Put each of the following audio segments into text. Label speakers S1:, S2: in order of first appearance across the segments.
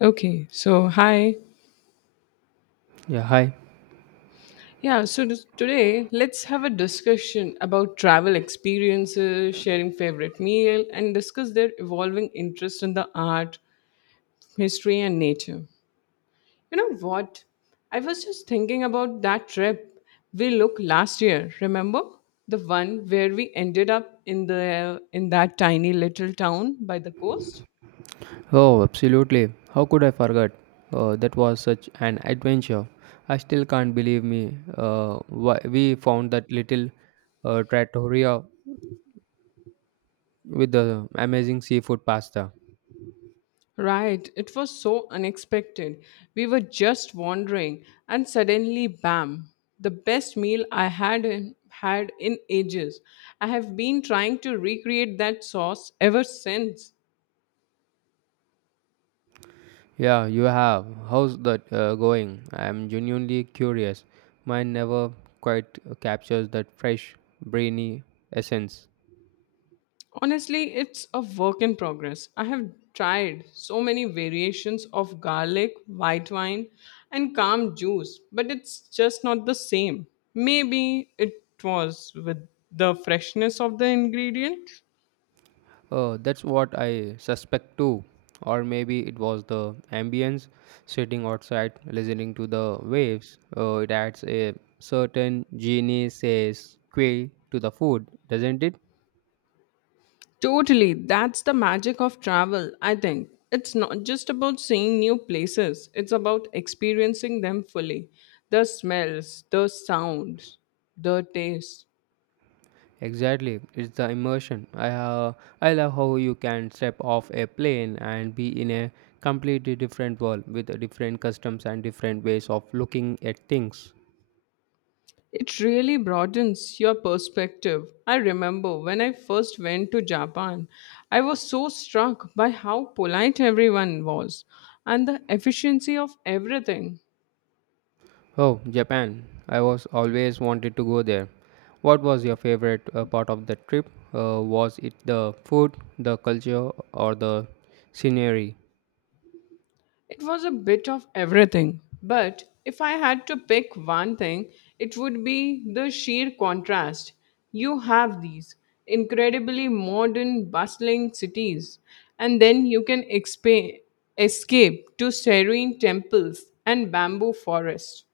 S1: Okay, so hi.
S2: Yeah, hi.
S1: Yeah, so this, today let's have a discussion about travel experiences, sharing favorite meal, and discuss their evolving interest in the art, history, and nature. You know what? I was just thinking about that trip we look last year. Remember the one where we ended up in the in that tiny little town by the coast?
S2: Oh, absolutely. How could I forget? That was such an adventure. I still can't believe me. Why we found that little trattoria with the amazing seafood pasta.
S1: Right, it was so unexpected. We were just wandering, and suddenly, bam, the best meal I had in ages. I have been trying to recreate that sauce ever since.
S2: Yeah, you have. How's that going? I'm genuinely curious. Mine never quite captures that fresh, brainy essence.
S1: Honestly, it's a work in progress. I have tried so many variations of garlic, white wine, and calm juice, but it's just not the same. Maybe it was with the freshness of the ingredient.
S2: That's what I suspect too. Or maybe it was the ambience, sitting outside, listening to the waves. It adds a certain genie says quay to the food, doesn't it?
S1: Totally. That's the magic of travel, I think. It's not just about seeing new places, it's about experiencing them fully. The smells, the sounds, the taste.
S2: Exactly, it's the immersion. I love how you can step off a plane and be in a completely different world with different customs and different ways of looking at things.
S1: It really broadens your perspective. I remember when I first went to Japan, I was so struck by how polite everyone was and the efficiency of everything.
S2: Oh, Japan. I was always wanted to go there. What was your favorite part of the trip? Was it the food, the culture, or the scenery?
S1: It was a bit of everything, but if I had to pick one thing, it would be the sheer contrast. You have these incredibly modern, bustling cities, and then you can escape to serene temples and bamboo forests.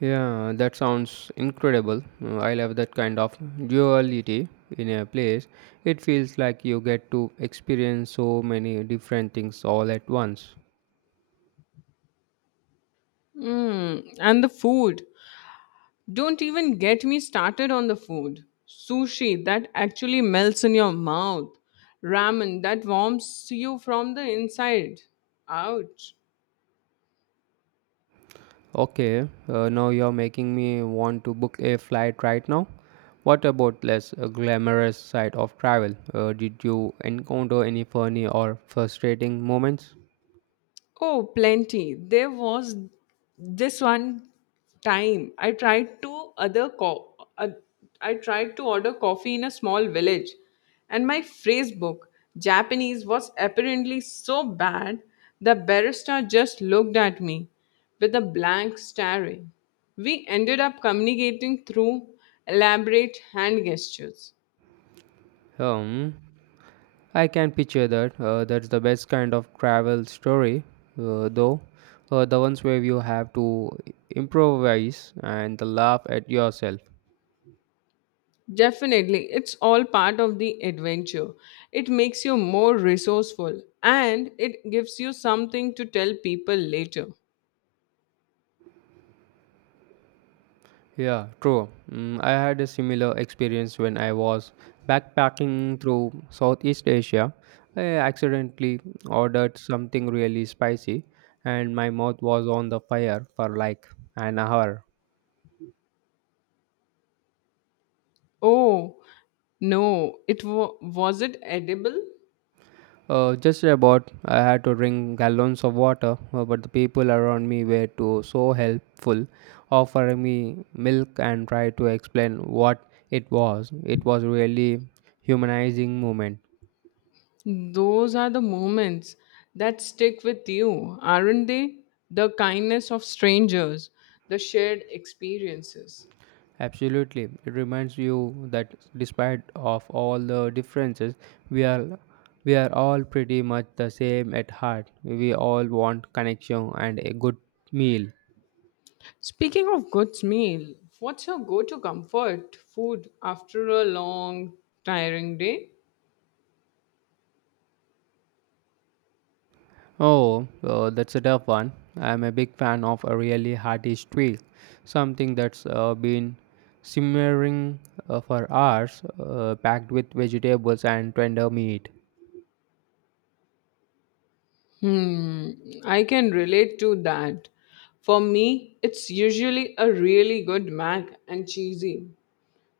S2: Yeah, that sounds incredible. I love that kind of duality in a place. It feels like you get to experience so many different things all at once.
S1: Mm, and the food. Don't even get me started on the food. Sushi that actually melts in your mouth. Ramen that warms you from the inside out.
S2: Okay, now you're making me want to book a flight right now. What about less glamorous side of travel? Did you encounter any funny or frustrating moments?
S1: Oh, plenty. There was this one time I tried to other co- I tried to order coffee in a small village, and my phrase book Japanese was apparently so bad the barista just looked at me with a blank staring. We ended up communicating through elaborate hand gestures.
S2: Hmm. I can picture that. That's the best kind of travel story, though. The ones where you have to improvise and laugh at yourself.
S1: Definitely, it's all part of the adventure. It makes you more resourceful and it gives you something to tell people later.
S2: Yeah, true. Mm, I had a similar experience when I was backpacking through Southeast Asia. I accidentally ordered something really spicy, and my mouth was on the fire for like an hour.
S1: Oh, no, it was it edible?
S2: Just about, I had to drink gallons of water, but the people around me were too so helpful, offering me milk and try to explain what it was. It was really humanizing moment.
S1: Those are the moments that stick with you, aren't they? The kindness of strangers, the shared experiences.
S2: Absolutely. It reminds you that despite of all the differences, we are we are all pretty much the same at heart. We all want connection and a good meal.
S1: Speaking of good meal, what's your go-to comfort food after a long, tiring day?
S2: Oh, that's a tough one. I'm a big fan of a really hearty stew, something that's been simmering for hours, packed with vegetables and tender meat.
S1: Hmm, I can relate to that. For me, it's usually a really good mac and cheesy.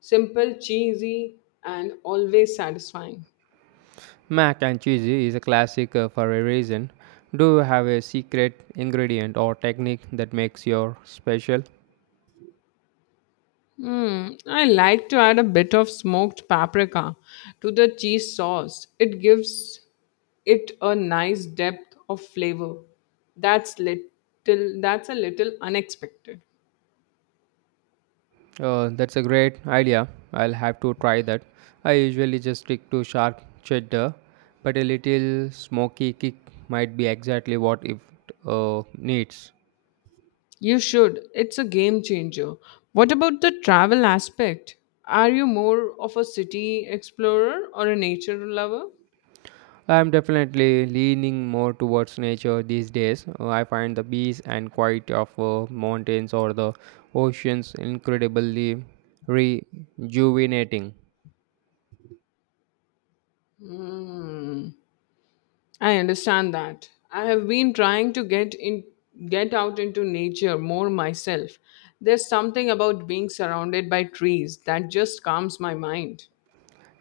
S1: Simple, cheesy, and always satisfying.
S2: Mac and cheese is a classic for a reason. Do you have a secret ingredient or technique that makes your special?
S1: Hmm, I like to add a bit of smoked paprika to the cheese sauce. It gives it a nice depth of flavor. That's a little unexpected.
S2: That's a great idea. I'll have to try that. I usually just stick to sharp cheddar, but a little smoky kick might be exactly what it needs.
S1: You should. It's a game changer. What about the travel aspect? Are you more of a city explorer or a nature lover?
S2: I'm definitely leaning more towards nature these days. I find the peace and quiet of mountains or the oceans incredibly rejuvenating.
S1: I understand that. I have been trying to get out into nature more myself. There's something about being surrounded by trees that just calms my mind.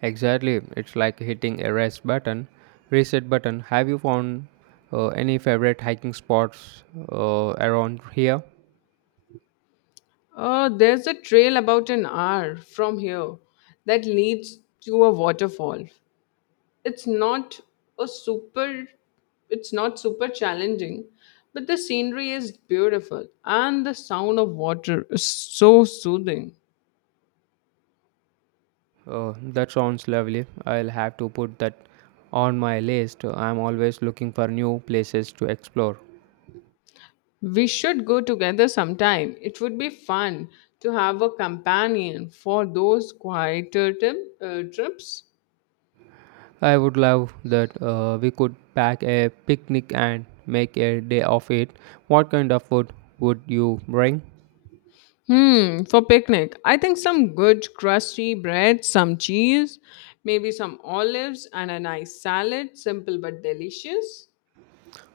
S2: Exactly, it's like hitting a reset button. Have you found any favorite hiking spots around here?
S1: There's a trail about an hour from here that leads to a waterfall. It's not a super it's not super challenging, but the scenery is beautiful and the sound of water is so soothing.
S2: That sounds lovely. I'll have to put that on my list. I'm always looking for new places to explore.
S1: We should go together sometime. It would be fun to have a companion for those trips.
S2: I would love that we could pack a picnic and make a day of it. What kind of food would you bring?
S1: Hmm, for picnic I think some good crusty bread, some cheese, maybe some olives and a nice salad. Simple but delicious.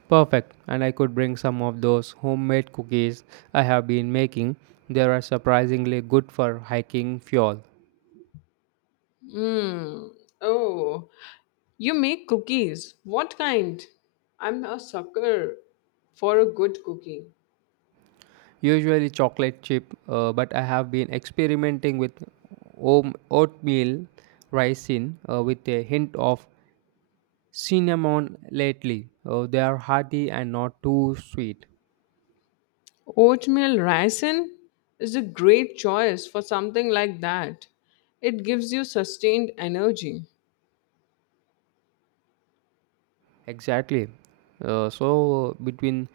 S2: Perfect, and I could bring some of those homemade cookies I have been making. They are surprisingly good for hiking fuel.
S1: Mm. Oh, you make cookies. What kind? I'm a sucker for a good cookie.
S2: Usually chocolate chip, but I have been experimenting with oatmeal raisin with a hint of cinnamon lately. They are hearty and not too sweet.
S1: Oatmeal raisin is a great choice for something like that. It gives you sustained energy.
S2: Exactly. Uh, so between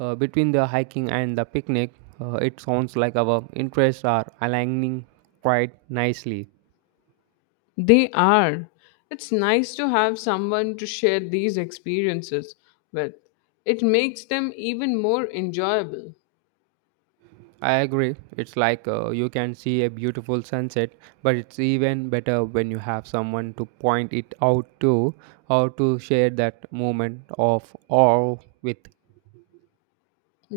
S2: uh, between the hiking and the picnic, it sounds like our interests are aligning quite nicely.
S1: They are. It's nice to have someone to share these experiences with. It makes them even more enjoyable.
S2: I agree. It's like you can see a beautiful sunset, but it's even better when you have someone to point it out to or to share that moment of awe with.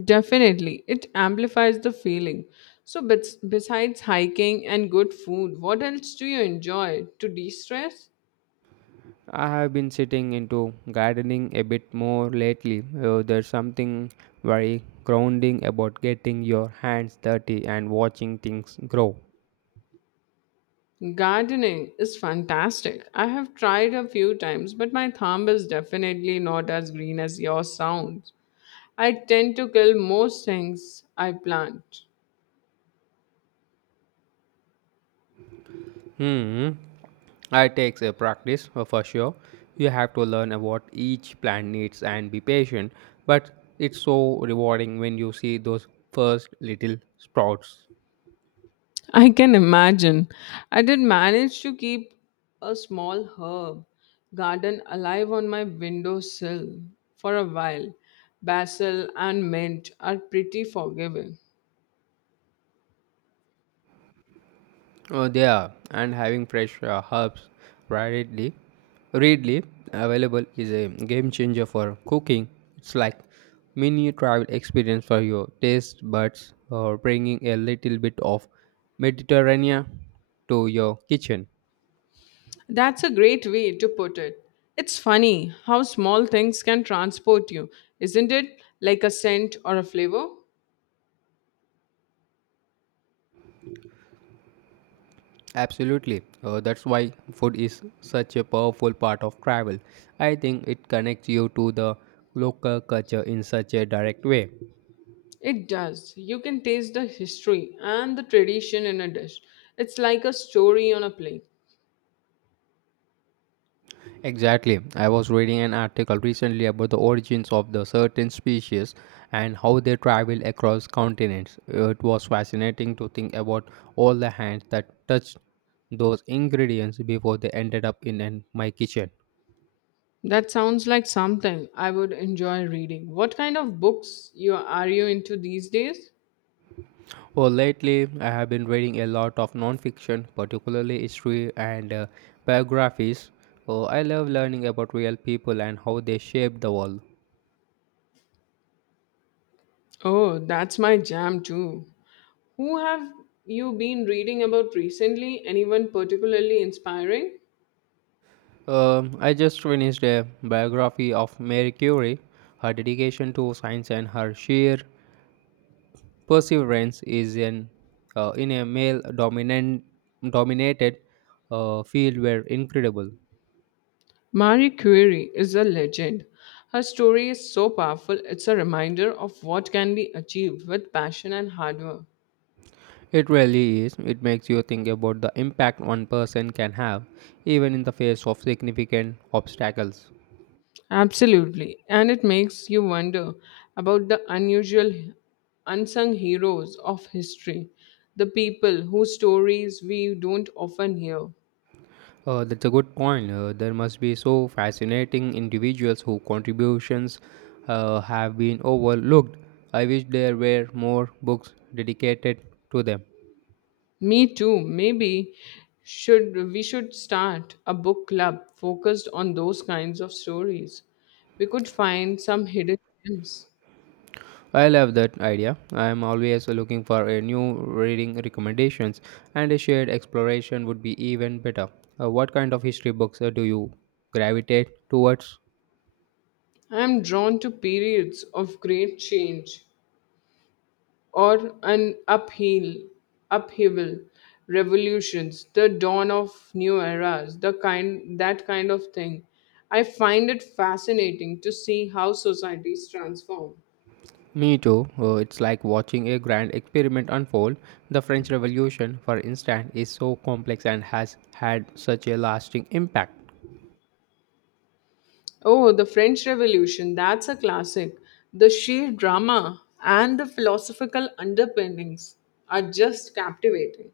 S1: Definitely, it amplifies the feeling. So, besides hiking and good food, what else do you enjoy to de stress?
S2: I have been sitting into gardening a bit more lately. There's something very grounding about getting your hands dirty and watching things grow.
S1: Gardening is fantastic. I have tried a few times, but my thumb is definitely not as green as yours sounds. I tend to kill most things I plant.
S2: Hmm, it takes a practice for sure. You have to learn about each plant needs and be patient, but it's so rewarding when you see those first little sprouts.
S1: I can imagine. I did manage to keep a small herb garden alive on my windowsill for a while. Basil and mint are pretty forgiving.
S2: Oh, they are, and having fresh herbs readily, readily available is a game changer for cooking. It's like mini travel experience for your taste buds, or bringing a little bit of Mediterranean to your kitchen.
S1: That's a great way to put it. It's funny how small things can transport you, isn't it? Like a scent or a flavor?
S2: Absolutely, that's why food is such a powerful part of travel. I think it connects you to the local culture in such a direct way.
S1: It does. You can taste the history and the tradition in a dish. It's like a story on a plate.
S2: Exactly. I was reading an article recently about the origins of the certain species and how they travel across continents. It was fascinating to think about all the hands that touched those ingredients before they ended up in an, my kitchen.
S1: That sounds like something I would enjoy reading. What kind of books you are you into these days?
S2: Well, lately I have been reading a lot of non-fiction, particularly history and biographies. Oh, I love learning about real people and how they shaped the world.
S1: Oh, that's my jam too. Who have you been reading about recently? Anyone particularly inspiring?
S2: I just finished a biography of Mary Curie. Her dedication to science and her sheer perseverance is in a male dominant dominated field were incredible.
S1: Marie Curie is a legend. Her story is so powerful, it's a reminder of what can be achieved with passion and hard work.
S2: It really is. It makes you think about the impact one person can have, even in the face of significant obstacles.
S1: Absolutely. And it makes you wonder about the unsung heroes of history, the people whose stories we don't often hear.
S2: That's a good point. There must be so fascinating individuals whose contributions have been overlooked. I wish there were more books dedicated to them.
S1: Me too. Maybe should we should start a book club focused on those kinds of stories. We could find some hidden gems.
S2: I love that idea. I am always looking for a new reading recommendations, and a shared exploration would be even better. What kind of history books do you gravitate towards?
S1: I am drawn to periods of great change or an upheaval, revolutions, the dawn of new eras, the kind that kind of thing. I find it fascinating to see how societies transform.
S2: Me too. It's like watching a grand experiment unfold. The French Revolution, for instance, is so complex and has had such a lasting impact.
S1: Oh, the French Revolution, that's a classic. The sheer drama and the philosophical underpinnings are just captivating.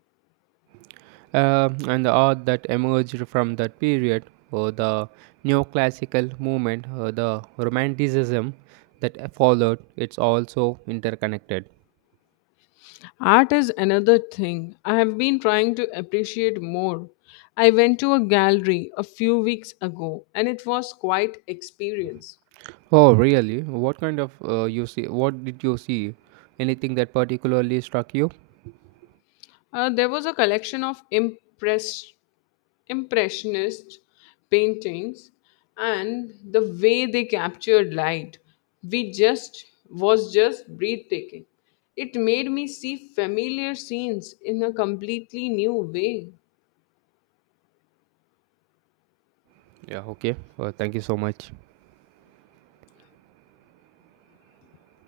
S2: And the art that emerged from that period, the neoclassical movement, the romanticism that followed, it's also interconnected.
S1: Art is another thing I have been trying to appreciate more. I went to a gallery a few weeks ago and it was quite experience.
S2: Oh, really? What kind of What did you see? Anything that particularly struck you?
S1: There was a collection of impressionist paintings, and the way they captured light we just was just breathtaking. It made me see familiar scenes in a completely new way.
S2: Yeah. Okay. Thank you so much.